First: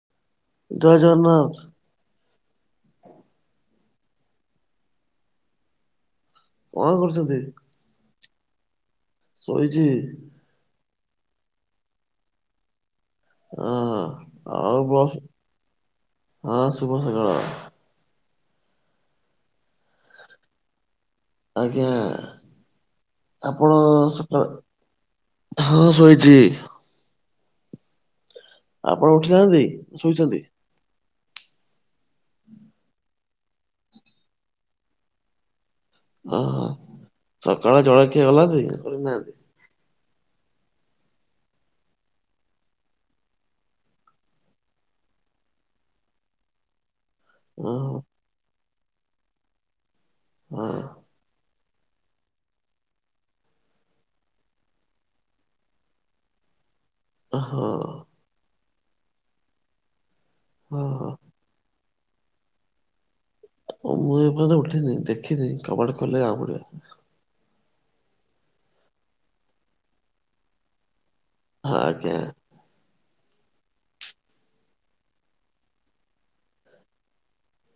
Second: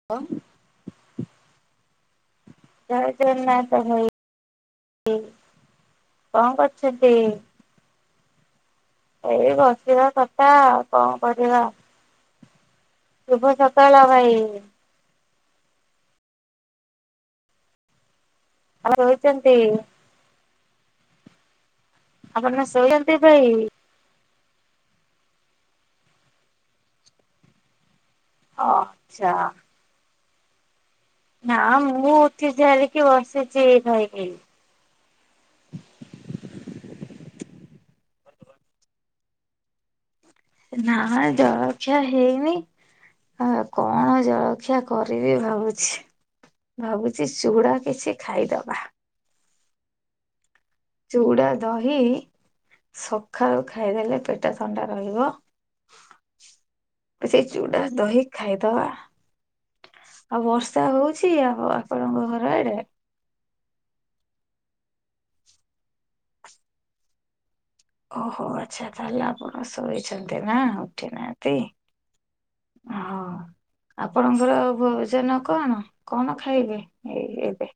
[unintelligible] ଜୟ ଜଗନ୍ନାଥ। ଜୟ ଜଗନ୍ନାଥ ଭାଇ କଁ କଣ କରୁଚନ୍ତି। କରୁଛନ୍ତି? ଏଇ ଶୋଇଛି ବସିବା କଥା ଆଉ କଁ କରିବା। ଶୁଭ ହଁ ସକାଳ ଭାଇ। ଆଉ ବ୍ରସ୍ ହଁ ଶୁଭ ସକାଳ। [unintelligible] ଆଜ୍ଞା ଆପଣ ଶୋଇଛନ୍ତି ଭାଇ? ଆପଣ ସକାଳ ହଁ ଶୋଇଛି। ଆପଣ ଆଚ୍ଛା ଉଠିନାହାନ୍ତି ଶୋଇଛନ୍ତି। ନାଁ ମୁଁ ଉଠି ସାରିକି ବସିଚି ଏଇ ଖାଇ ପିଇ ଓହୋ ସକାଳ ଜଳଖିଏ [unintelligible] କରିନାହାନ୍ତି। ନା ଜଳଖିଆ ହେଇନି। ଆ କଣ ଜଳଖିଆ କରିବି ଭାବୁଛି। ଭାବୁଚି ଚୁଡା ଓହୋ କିଛି ଖାଇଦବା। ହଁ। ଚୁଡ଼ା ଦହି ସଖାଳୁ ଖାଇଦେଲେ ପେଟ ଥଣ୍ଡା ରହିବ। ତ ସେଇ ହଁ। ଚୁଡ଼ା ଦହି ଖାଇଦବା। ଆଉ ବର୍ଷା ଓହୋ ହଉଛି ଆପ ଆପଣଙ୍କ ଘର ଆଡେ? ଓ ମୁଁ ଏପର୍ଯ୍ୟନ୍ତ ଉଠିନି ଦେଖିନି କବାଟ ଖୋଲିଲେ ଜଣା ପଡିବ। ଓହୋ ଆଚ୍ଛା ତାହେଲେ ଆପଣ ଶୋଇଛନ୍ତି ନା। ଉଠି ନାହା ଆଜ୍ଞା। ଏ ହଁ। ଆପଣଙ୍କର ଭୋଜନ କଣ କଣ ଖାଇବେ ଏ ଏବେ?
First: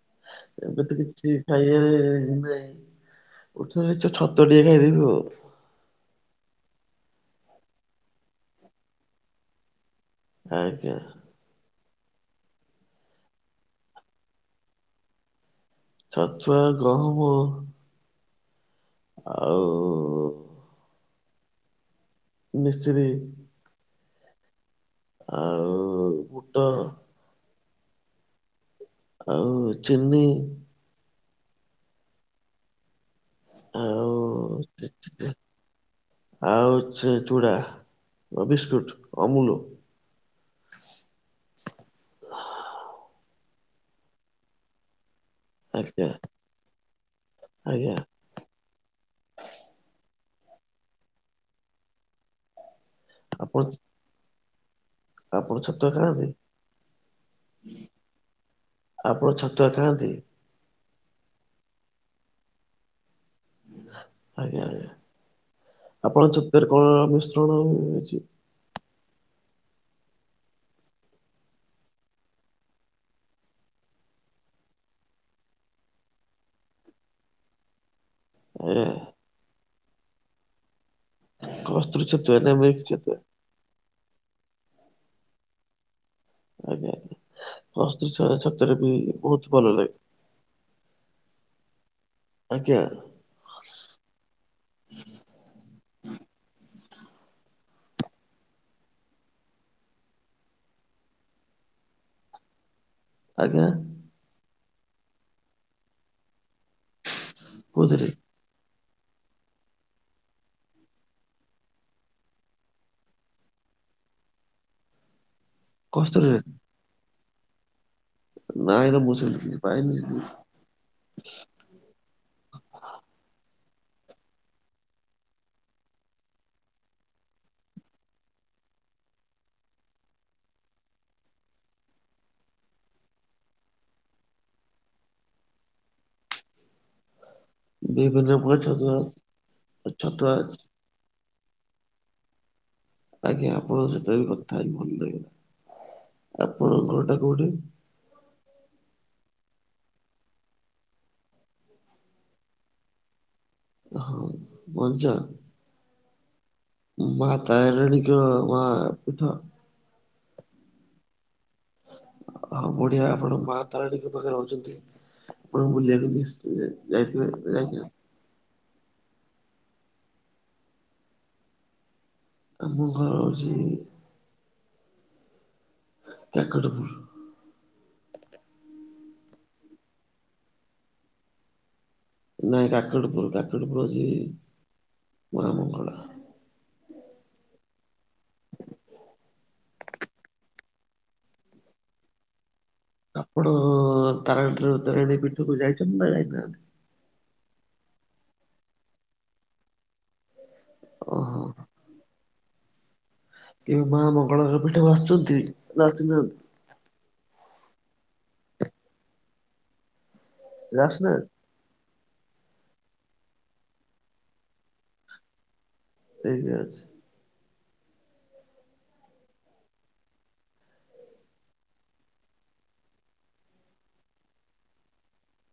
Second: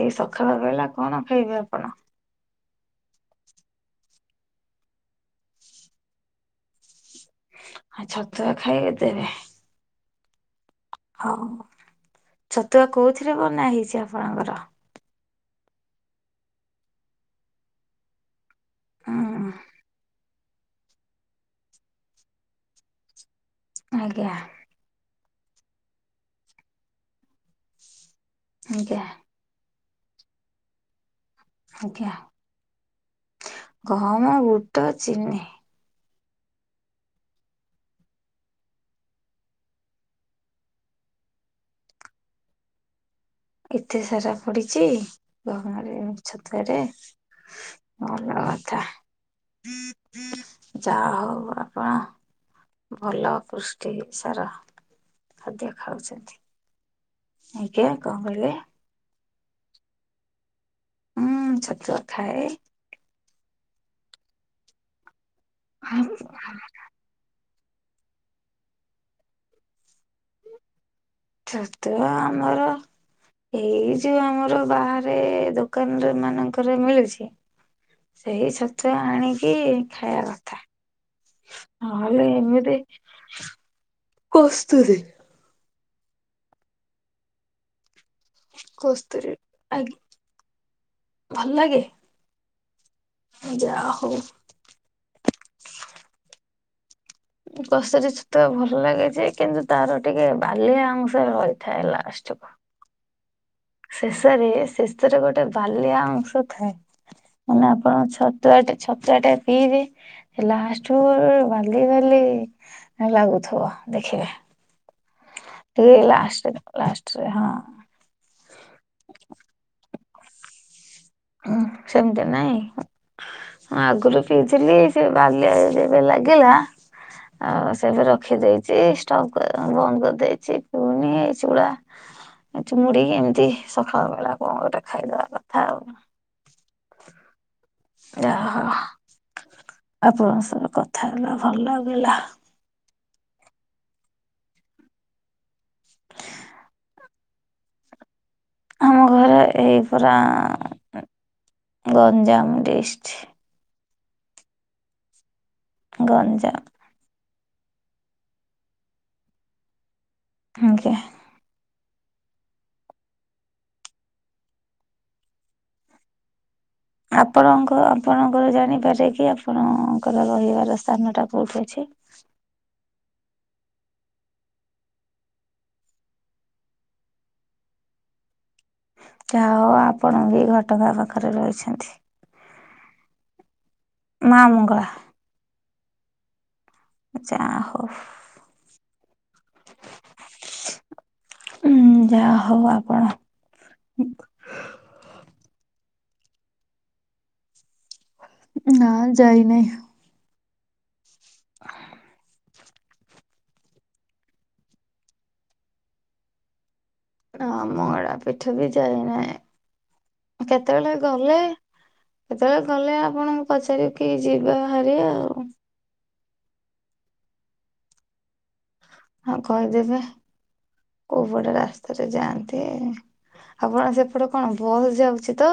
ଏଇ ସକାଳ ଏବେ ବେଳା ତ କଣ କିଛି ଖାଇବେ ଖାଇବା ଆପଣ? ର ନାଇ। ଉଠିନେ ସେ ଛତୁ ଟିକେ ଖାଇଦେବି ମୁଁ। ଆ ଛତୁଆ ଖାଇବି ତେବେ। ଆଜ୍ଞା। ହଉ ଛତୁଆ କୋଉଥିରେ ବନା ହେଇଛି ଆପଣଙ୍କର? ଛତୁଆ ଗହମ ହୁଁ ଆଉ ମିଶ୍ରି ଆଜ୍ଞା। ଆଉ ବୁଟ ଆଜ୍ଞା। ଆଉ ଚିନି ଆଜ୍ଞା ଆଉ ଗହମ ବୁଟ ଚିନି ଆଉ ସେ ଚୂଡ଼ା ଓ ବିସ୍କୁଟ୍ ଅମୁଲୁ। ଏତେ ସାରା ପଡିଛି ଗହଣରେ ଆଜ୍ଞା ଛତୁଆରେ। ଆଜ୍ଞା ହଁ ନ ଥା ଯାହା ହଉ ଆପଣ ଭଲ ଆପଣ ପୃଷ୍ଟି ସାର। ଆପଣ ଖାଦ୍ୟ ଛତୁଆ ଖାଆନ୍ତି ଖାଉଛନ୍ତି। ଆଜ୍ଞା କଣ କହିଲେ? ଆପଣ ଛତୁଆ ଖାଆନ୍ତି? ଉଁ, ଛତୁଆ ଖାଏ। ଆଜ୍ଞା, ଆଜ୍ଞା ଆପଣଙ୍କ ଛତୁଆରେ କଣ ମିଶ୍ରଣ ଅଛି? ଛତୁଆ ଆମର ଏଇ ଯୋଉ ଆମର ବାହାରେ ଦୋକାନ ମାନଙ୍କରେ ମିଳୁଛି। ସେହି ଆଜ୍ଞା ଛତୁଆ ଆଣିକି ଖାଇବା କଥା। କସ୍ତୁରୀ ନହେଲେ ଛତୁଆ ନା ଏମିତି ମିକ୍ସ ଛତୁଆ କସ୍ତୁରି ଆଜ୍ଞା, ଆଜ୍ଞା କସ୍ତୁରି ଛ-ଛତୁଆର ବି କସ୍ତୁରୀ ବହୁତ ଭଲ ଆଜ୍ଞା ଲାଗେ। ଭଲ ଲାଗେ? ଆଜ୍ଞା। ଯା ହଉ। କସ୍ତୁରୀ ଛତୁଆ ଭଲ ଲାଗେ ଯେ କିନ୍ତୁ ତାର ଟିକେ ବାଲିଆ ଅଂଶ ରହିଥାଏ ଲାଷ୍ଟ କୁ। ଆଜ୍ଞା। ଶେଷରେ ଶେଥିରେ ଗୋଟେ ବାଲିଆ ଅଂଶ ଥାଏ। ମାନେ କୋଉଥିରେ ଆପଣଙ୍କ ଛ ତୁଆ ଟେ ଛତୁଆ ଟେ ପିଇବି ଏ ଲାଷ୍ଟ କୁ ବାଲି ବାଲି ହେଁ ଲାଗୁଥୁବ ଦେଖିବେ। ଟି କସ୍ତୁରୀରେ ଲାଷ୍ଟ କୁ ଲାଷ୍ଟରେ ହଁ। ନାଇଁରେ ମୁଁ ସେମିତି କିଛି ପାଇନି। ଉଁ, ସେମିତି ନାହିଁ। ମୁଁ ଆଗରୁ ପିଉଥିଲି ସେ ବାଲି ବାଲି ଯୋଉ ଲାଗିଲା ଆଉ ସେବେ ରଖିଦେଇଚି ଷ୍ଟୋକ ଅ, ବନ୍ଦ କରିଦେଇଛି ପୁଣି ଏ ଚୁଡା ନାଇଁ ତ ମୁଡି ଏମିତି ସଖାଳ ବେଳା କଣ ଗୋଟେ ଖାଇଦବା କଥା ଆଉ। ବିଭିନ୍ନ ଜାହୋ ପ୍ରକାର ଛତୁଆ ଛତୁଆ ଆପଣଙ୍କ ସ କଥା ହେଲା ଭଲ ଲାଗିଲା। ଆଜ୍ଞା ଆପଣଙ୍କ ସତ ବି କଥା ହେଇ ଭଲ ଲାଗିଲା ଆପଣ ଘର ଟା କୋଉଠି? ଆମ ଘର ଏହି ପରା ଗଞ୍ଜାମ ଡିଷ୍ଟି। ହଁ ମଞ୍ଚ ଗଞ୍ଜାମ। ମା ତାରଣୀଙ୍କ ମା ପିଠ ଆଜ୍ଞା। ହଁ ବଢିଆ ଆପଣ ମା ତାରାଣୀଙ୍କ ପାଖରେ ରହୁଛନ୍ତି ଆପଣ ବୁଲିବାକୁ ବି ଯା ଯାଇ ଆପଣଙ୍କ ଆପଣଙ୍କର ଜାଣିପାରେ କି ଆପଣଙ୍କର ରହିବାର ସ୍ଥାନ ଟା କୋଉଠି ଅଛି? ଆମ ଘର ହେଉଛି ମେକ ଟୁକୁୁର୍। ଯାହା ହେଉ ଆପଣ ବି ଘଟଗାଁ ପାଖରେ ରହିଛନ୍ତି। ନାଇଁ କାକଟପୁର କାକଟପୁର ଅଛି ମା ମଙ୍ଗଳା ମା ମଙ୍ଗଳା। ଯାହୋ। ଉଁ ଯାହା ହଉ ଆ ଆପଣ ତାରାଣୀରୁ ତାରିଣୀ ପିଠକୁ ଯାଇଛନ୍ତି ନା ଯାଇନାହାନ୍ତି। ନା ଯାଇନାହିଁ। ଓହୋ। କେବେ ମା ମଙ୍ଗଳା ଘର ପେଠାକୁ ଆସିଛନ୍ତି ନା ଆସିନାହାନ୍ତି। ନା ମଙ୍ଗଳା ପିଠ ବି ଯାଇନାହିଁ କେତେବେଳେ ଆସିନାହାନ୍ତି? ଗଲେ କେତେବେଳେ ଗଲେ ଆପଣଙ୍କୁ ପଚାରି କି ଯିବା ହେରି ଆଉ। ଠିକ୍ ଅଛି। ହଁ କହିଦେବେ କୋଉ ପଟେ ରାସ୍ତାରେ ଯାଆନ୍ତି। ଆପଣ ସେପଟେ କଣ ବସ୍ ଯାଉଛି ତ।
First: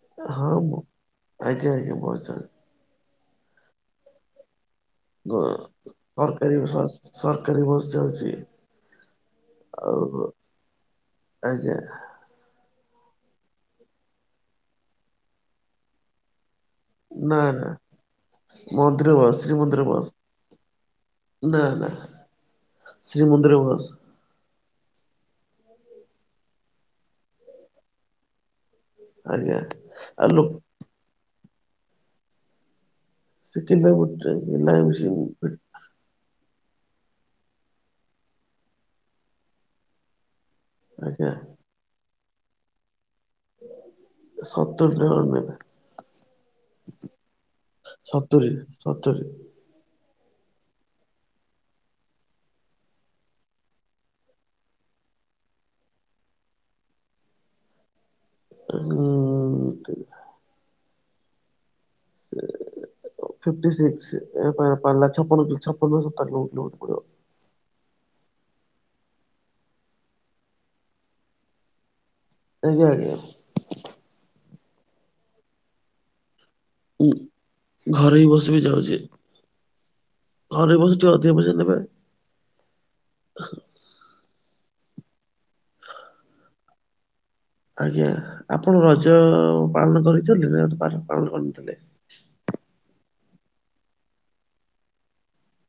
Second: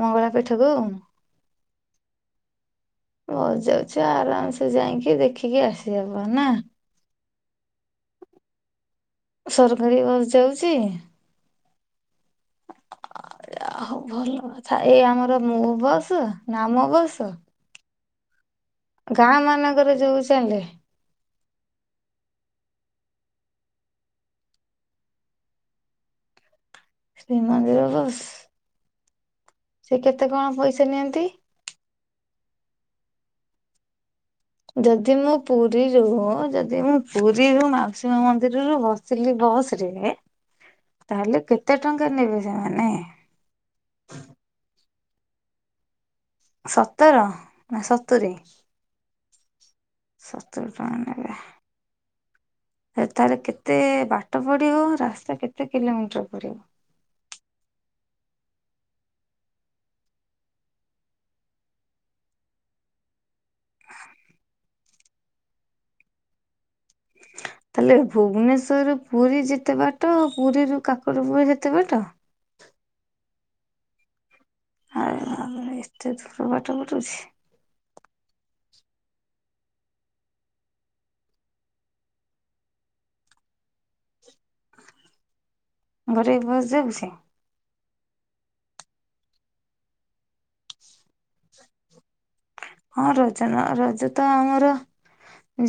ମଙ୍ଗଳା ହଁ ପୀଠକୁ? ମୁଁ ଆଜ୍ଞା ଆଜ୍ଞା ବସ୍ ଯାଉଛି। ବସ ଯାଉଛି ଆରାମସେ ଯାଇଁ କି ତ ସରକାରୀ ସସ୍ ସରକାରୀ ବସ୍ ଚାଲୁଛି। ସରକାରୀ ବସ୍ ଯାଉଛି। ଆଜ୍ଞା ହଉ ଭଲ କଥା ଏଇ ଆମର ମୁଁ ବସ୍ ନାମ ନା ନା ମନ୍ଦିର ଗାଁ ବସ ଶ୍ରୀମନ୍ଦିର ମାନଙ୍କରେ ବସ। ଯୋଉ ଚାଲେ ନା ନା ଶ୍ରୀ ମନ୍ଦିର ବସ୍। ଶ୍ରୀମନ୍ଦିର ବସ୍। ଆଜ୍ଞା। ସେ କେତେ ଆଉ ଲୋ କଣ ପଇସା ନିଅନ୍ତି? ସେକିନ୍ ପାଇଁ ବୁଟେ ଯଦି ମୁଁ ପୁ ରୀରୁ ଯଦି ମୁଁ ପୁରୀରୁ ମାଉସୀ ମାଁ ମନ୍ଦିରରୁୁ ବସିଲି ବସରେ ଆଜ୍ଞା ତାହେଲେ କେତେ ଟଙ୍କା ନେବେ ସେମାନେ? ସତୁରି ଟଙ୍କାନେବେ। ସତର ନା ସତୁରି। ସତୁରି। ସତୁରି ଟଙ୍କା ନେଲା। ତାର କେତେ ବାଟ ପଡିବ ରାସ୍ତା କେତେ କିଲୋମିଟର ପଡିବ? ହୁଁ ଠିକ। ଫିଫ୍ଟି ସିକ୍ସି ପାଲା ଛପନ ଛପନ ସତର କିଲୋମିଟର ଭ ପଡିବ। ତାହେଲେ ଭୁବନେଶ୍ଵରରୁୁ ପୁରୀ ଯେତେ ବାଟ ପୁରୀରୁୁ କାକଟ ପୁର ଯେତେ ବାଟ। ଆଜ୍ଞା ଆଜ୍ଞା। ଆରେ ଏତେ ଦୂର ବାଟ ପଡୁଛି। ଘରେଇ ବସ ବିି ଯାଉଛି। ଘରେଇ ବସ୍ ଟିକେ ଅଧିକା ପଇସା ନେବେ। ଘରେଇ ବସ୍ ଯାଉଚି। ଆଜ୍ଞା ଆପଣ ରଜ ପାଳନ କରିଛନ୍ତି ନା ପା ପାଳନ କରିନଥିଲେ? ହଁ ରଜନ ରଜ ତ ଆମର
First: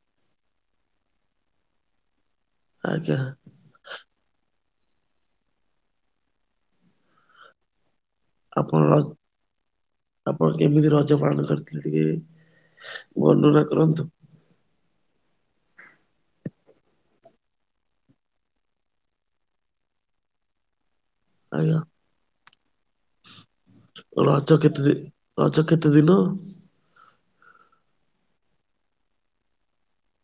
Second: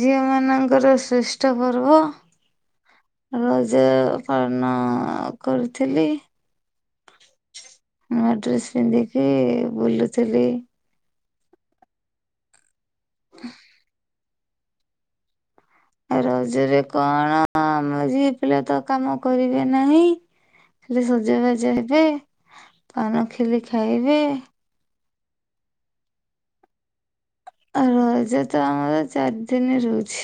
ଝିଅମାନଙ୍କର ଶ୍ରେଷ୍ଠ ପର୍ବ। ଆଜ୍ଞା। ରଜ ପାଳନ କରୁଥିଲି। ନୂଆ ଡ୍ରେସ୍ ଆପଣ ର ପିନ୍ଧିକି ବୁଲୁଥିଲି। ଆପଣ କେମିତି ରଜ ପାଳନ କରି ଟିକେ ବର୍ଣ୍ଣନା କରନ୍ତୁ। ରଜରେ କଣ ଆମ ଝିଅ ପିଲା ତ କାମ କରିବେ ନାହିଁ। ଖାଲି ସଜବାଜ ଆଜ୍ଞା ହେବେ ପାନ ଖିଲି ଖାଇବେ। ରଜ କେତେ ଦି ରଜ କେତେ ଦିନ ରଜ ତ ଆମର ଚାରି ଦିନ ରହୁଛି।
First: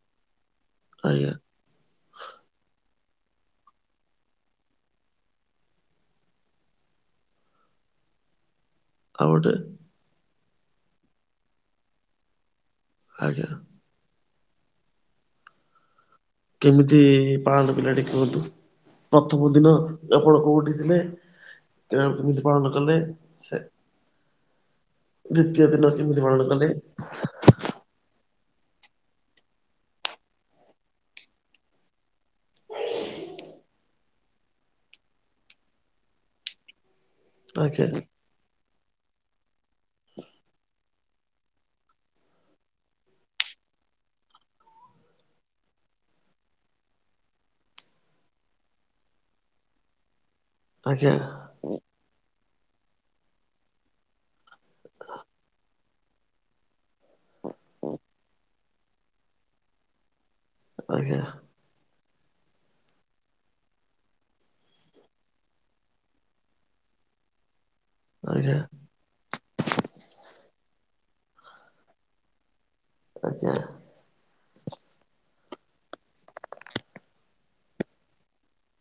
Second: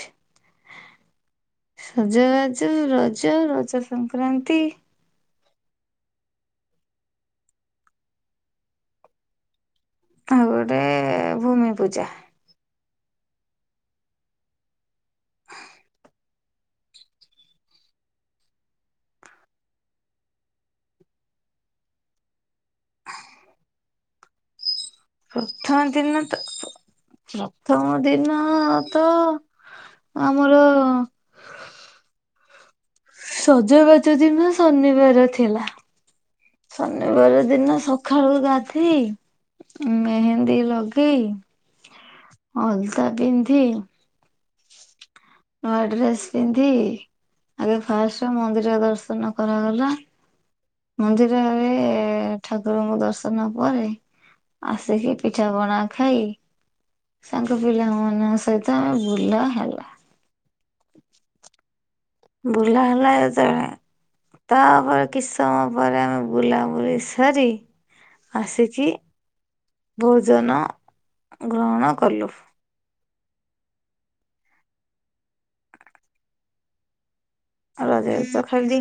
ଆଜ୍ଞା। ସଜବାଜ ରଜ ରଜ ସଂକ୍ରାନ୍ତି ଆଉ ଗୋଟେ ଆଉ ଗୋଟେ ଭୂମି ପୂଜା। ଆଜ୍ଞା। କେମିତି ପାଳନ ପିଲାଟି କୁହନ୍ତୁ ପ୍ରଥମ ଦିନ ଆପଣ କୋଉଠି ଥିଲେ? କେମିତି ପାଳନ କଲେ ସେ ଦ୍ଵିତୀୟ ପ୍ରଥମ ଦିନ କେମିତି ତ ପାଳନ କଲେ? ପ୍ରଥମ ଦିନ ତ ଆମର ସଜବାଜ ଦିନ ଶନିବାର ଥିଲା। ଶନିବାର ଦିନ ଆଜ୍ଞା ସକାଳୁ ଗାଧେଇ ମେହେନ୍ଦୀ ଲଗେଇ ଅଲତା ପିନ୍ଧି ନୂଆ ଡ୍ରେସ ପିନ୍ଧି ଆଗେ ଫାଷ୍ଟ ମନ୍ଦିର ଦର୍ଶନ କରାଗଲା। ଆଜ୍ଞା ମନ୍ଦିରରେ ଠାକୁରଙ୍କୁ ଦର୍ଶନ ପରେ ଆସିକି ପିଠାପଣା ଖାଇ ସାଙ୍ଗ ପିଲାମାନଙ୍କ ସହିତ ବୁଲା ହେଲା। ଆଜ୍ଞା। ବୁଲା ହେଲା ଯେତବଳେ ତାପରେ କିଛି ସମୟ ପରେ ଆମେ ବୁଲାବୁଲି ସାରି ଆଜ୍ଞା ଆସିକି ଭୋଜନ ଗ୍ରହଣ କଲୁ। ଆଜ୍ଞା। ରଜ ରେ ତ ଖେଲଦି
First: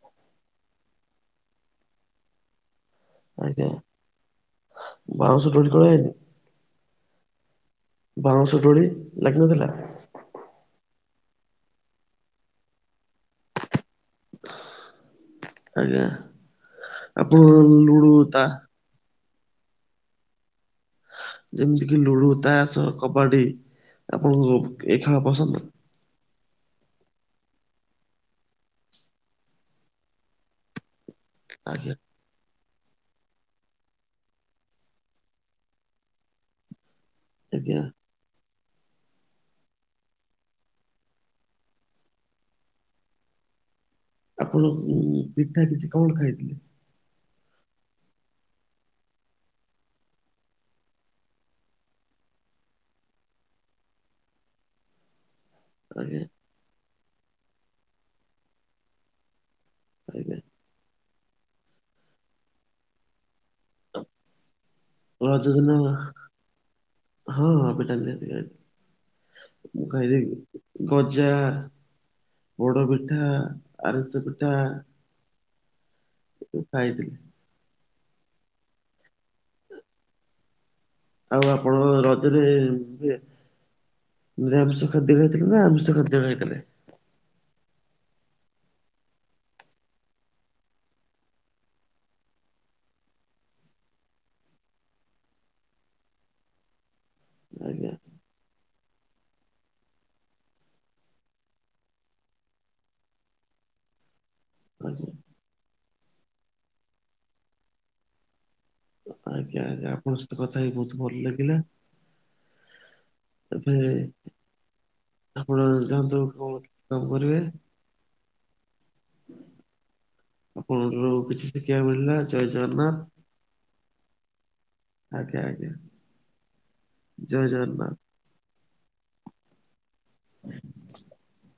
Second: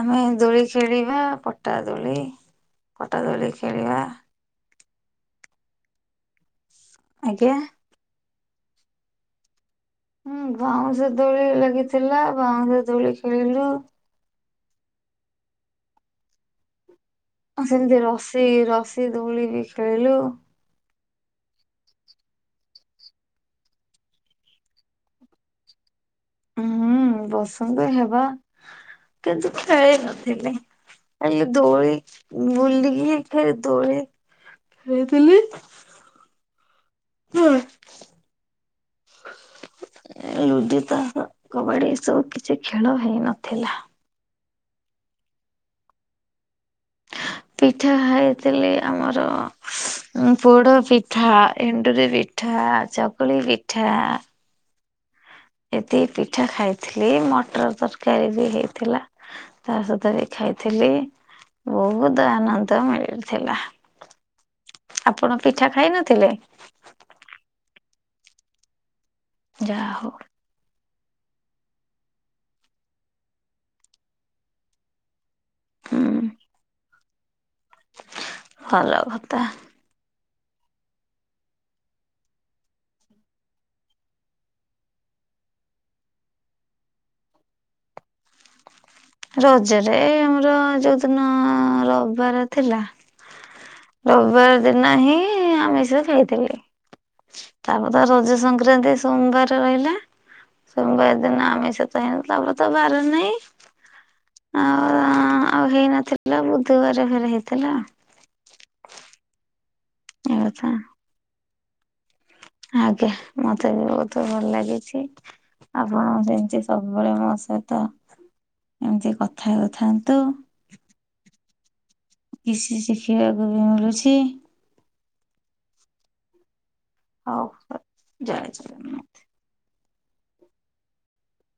ଆମେ ଦୋଳି ଖେଳିବା ପଟା ଦୋଳି। ପଟା ଦୋଳି ଆଜ୍ଞା। ଖେଳିବା। ବାଉଁଶ ଦୋଳି କରାହେଇନି? ଆଜ୍ଞା ବାଉଁଶ ଦୋଳି ଲାଗି ନ ଥିଲା? ହୁଁ ବାଉଁଶ ଦୋଳି ଲାଗିଥିଲା ବାଉଁଶ ଦୋଳି ଖେଳିଲୁ। ଆଜ୍ଞା। ଆପଣ ସେମିତି ଲୁଡୁ ତା ରସି ରସି ଦୋଳି ବି ଖେଳିଲୁ। ଯେମିତି କିି ଲୁଡୁ ତାସ କବାଡି ଆପଣଙ୍କୁ ଏ ଖେଳ ପସନ୍ଦ? ହୁଁ ପସନ୍ତ ହେବା କିନ୍ତୁ ଖେଳି ନଥିଲି। ଖାଲି ଦୋଳି ଆଜ୍ଞା ବୁଲିକି ଖାଲି ଦୋଳି ଖେଳିଥିଲି। ଆଜ୍ଞା। ହ ଲୁଡୁ ତାସ କବାଡି ଏ ସବୁ କିଛି ଖେଳ ହେଇନଥିଲା। ଆପଣ ପିଠା କିଛି କଣ ଖାଇଥିଲେ? ପିଠା ଖାଇଥିଲି ଆମର। ପୋଡ ପିଠା ଏଣ୍ଡୁରି ପିଠା ଚକୁଳି ପିଠା। ଏତିିକି ଆଜ୍ଞା ପିଠା ଖାଇଥିଲି ମଟର ତରକାରୀ ବି ହେଇଥିଲା ତା ସହିତ ବି ଆଜ୍ଞା ଖାଇ ଥିଲି ବହୁତ ଆନନ୍ଦ ମିଳିଥିଲା। ଆପଣ ରଜ ଦିନ ପିଠା ଖାଇ ନଥିଲେ? ହଁ ହଁ ପିଠା ନିହାତି ଖାଇଥିଲି ମୁଁ ଯାହା ହଉ। ଖାଇଦେବି। ଗଜା ପୋଡ଼ ପିଠା ଆରିସା ପିଠା। ହୁଁ ସେ ଖାଇଥିଲି। ଭଲ କଥା। ଆଉ ଆପଣଙ୍କ ରଜରେ ନିରାମିଷ ଖାଦ୍ୟ ଖାଇଥିଲେ ନା ଆମିଷ ଖାଦ୍ୟ ଖାଇଥିଲେ? ରଜରେ ଆମର ଯଉଦିନ ରବିବାର ଥିଲା ରବିବାର ଦିନ ହିଁ ଆମିଷ ଖାଇଥିଲି। ଆଜ୍ଞା ତାପରେତ ରଜ ସଂକ୍ରାନ୍ତି ସୋବାରେ ରହିଲା। ସୋମବାର ଦିନ ଆମିଷତ ହେଇନଥିଲା ତାପରେ ତ ବାର ନାହିଁ। ଆଉ ଆଜ୍ଞା। ଆଉ ହେଇନଥିଲା ବୁଧବାର ଫେରେ ହେଇଥିଲା। ଆଜ୍ଞା ଆଜ୍ଞା ଆପଣଙ୍କ ସହିତ କଥା ହେଇ ବହୁତ ଭଲ ଲାଗିଲା। ଆଜ୍ଞା ମତେ ଏବେ ବି ବହୁତ ଭଲ ଲାଗିଛି। ଆପଣ ଯାଆନ୍ତୁ କଣ ଯେମିତି କାମ ସବୁବେଳେ ମ କରିବେ। ସହିତ ଏମିତି କଥା ହେଉଥାନ୍ତୁ। ଆପଣଙ୍କଠୁ କିଛି ଶିଖିବାକୁ ମିଳିଲା। ଜୟ କିଛି ଜଗନ୍ନାଥ ଶିଖିବାକୁ ବି ମିଳୁଛି। ଆଜ୍ଞା ଆଜ୍ଞା ହଉ ଜୟ ଜଗନ୍ନାଥ। ଜୟ ଜଗନ୍ନାଥ। ହ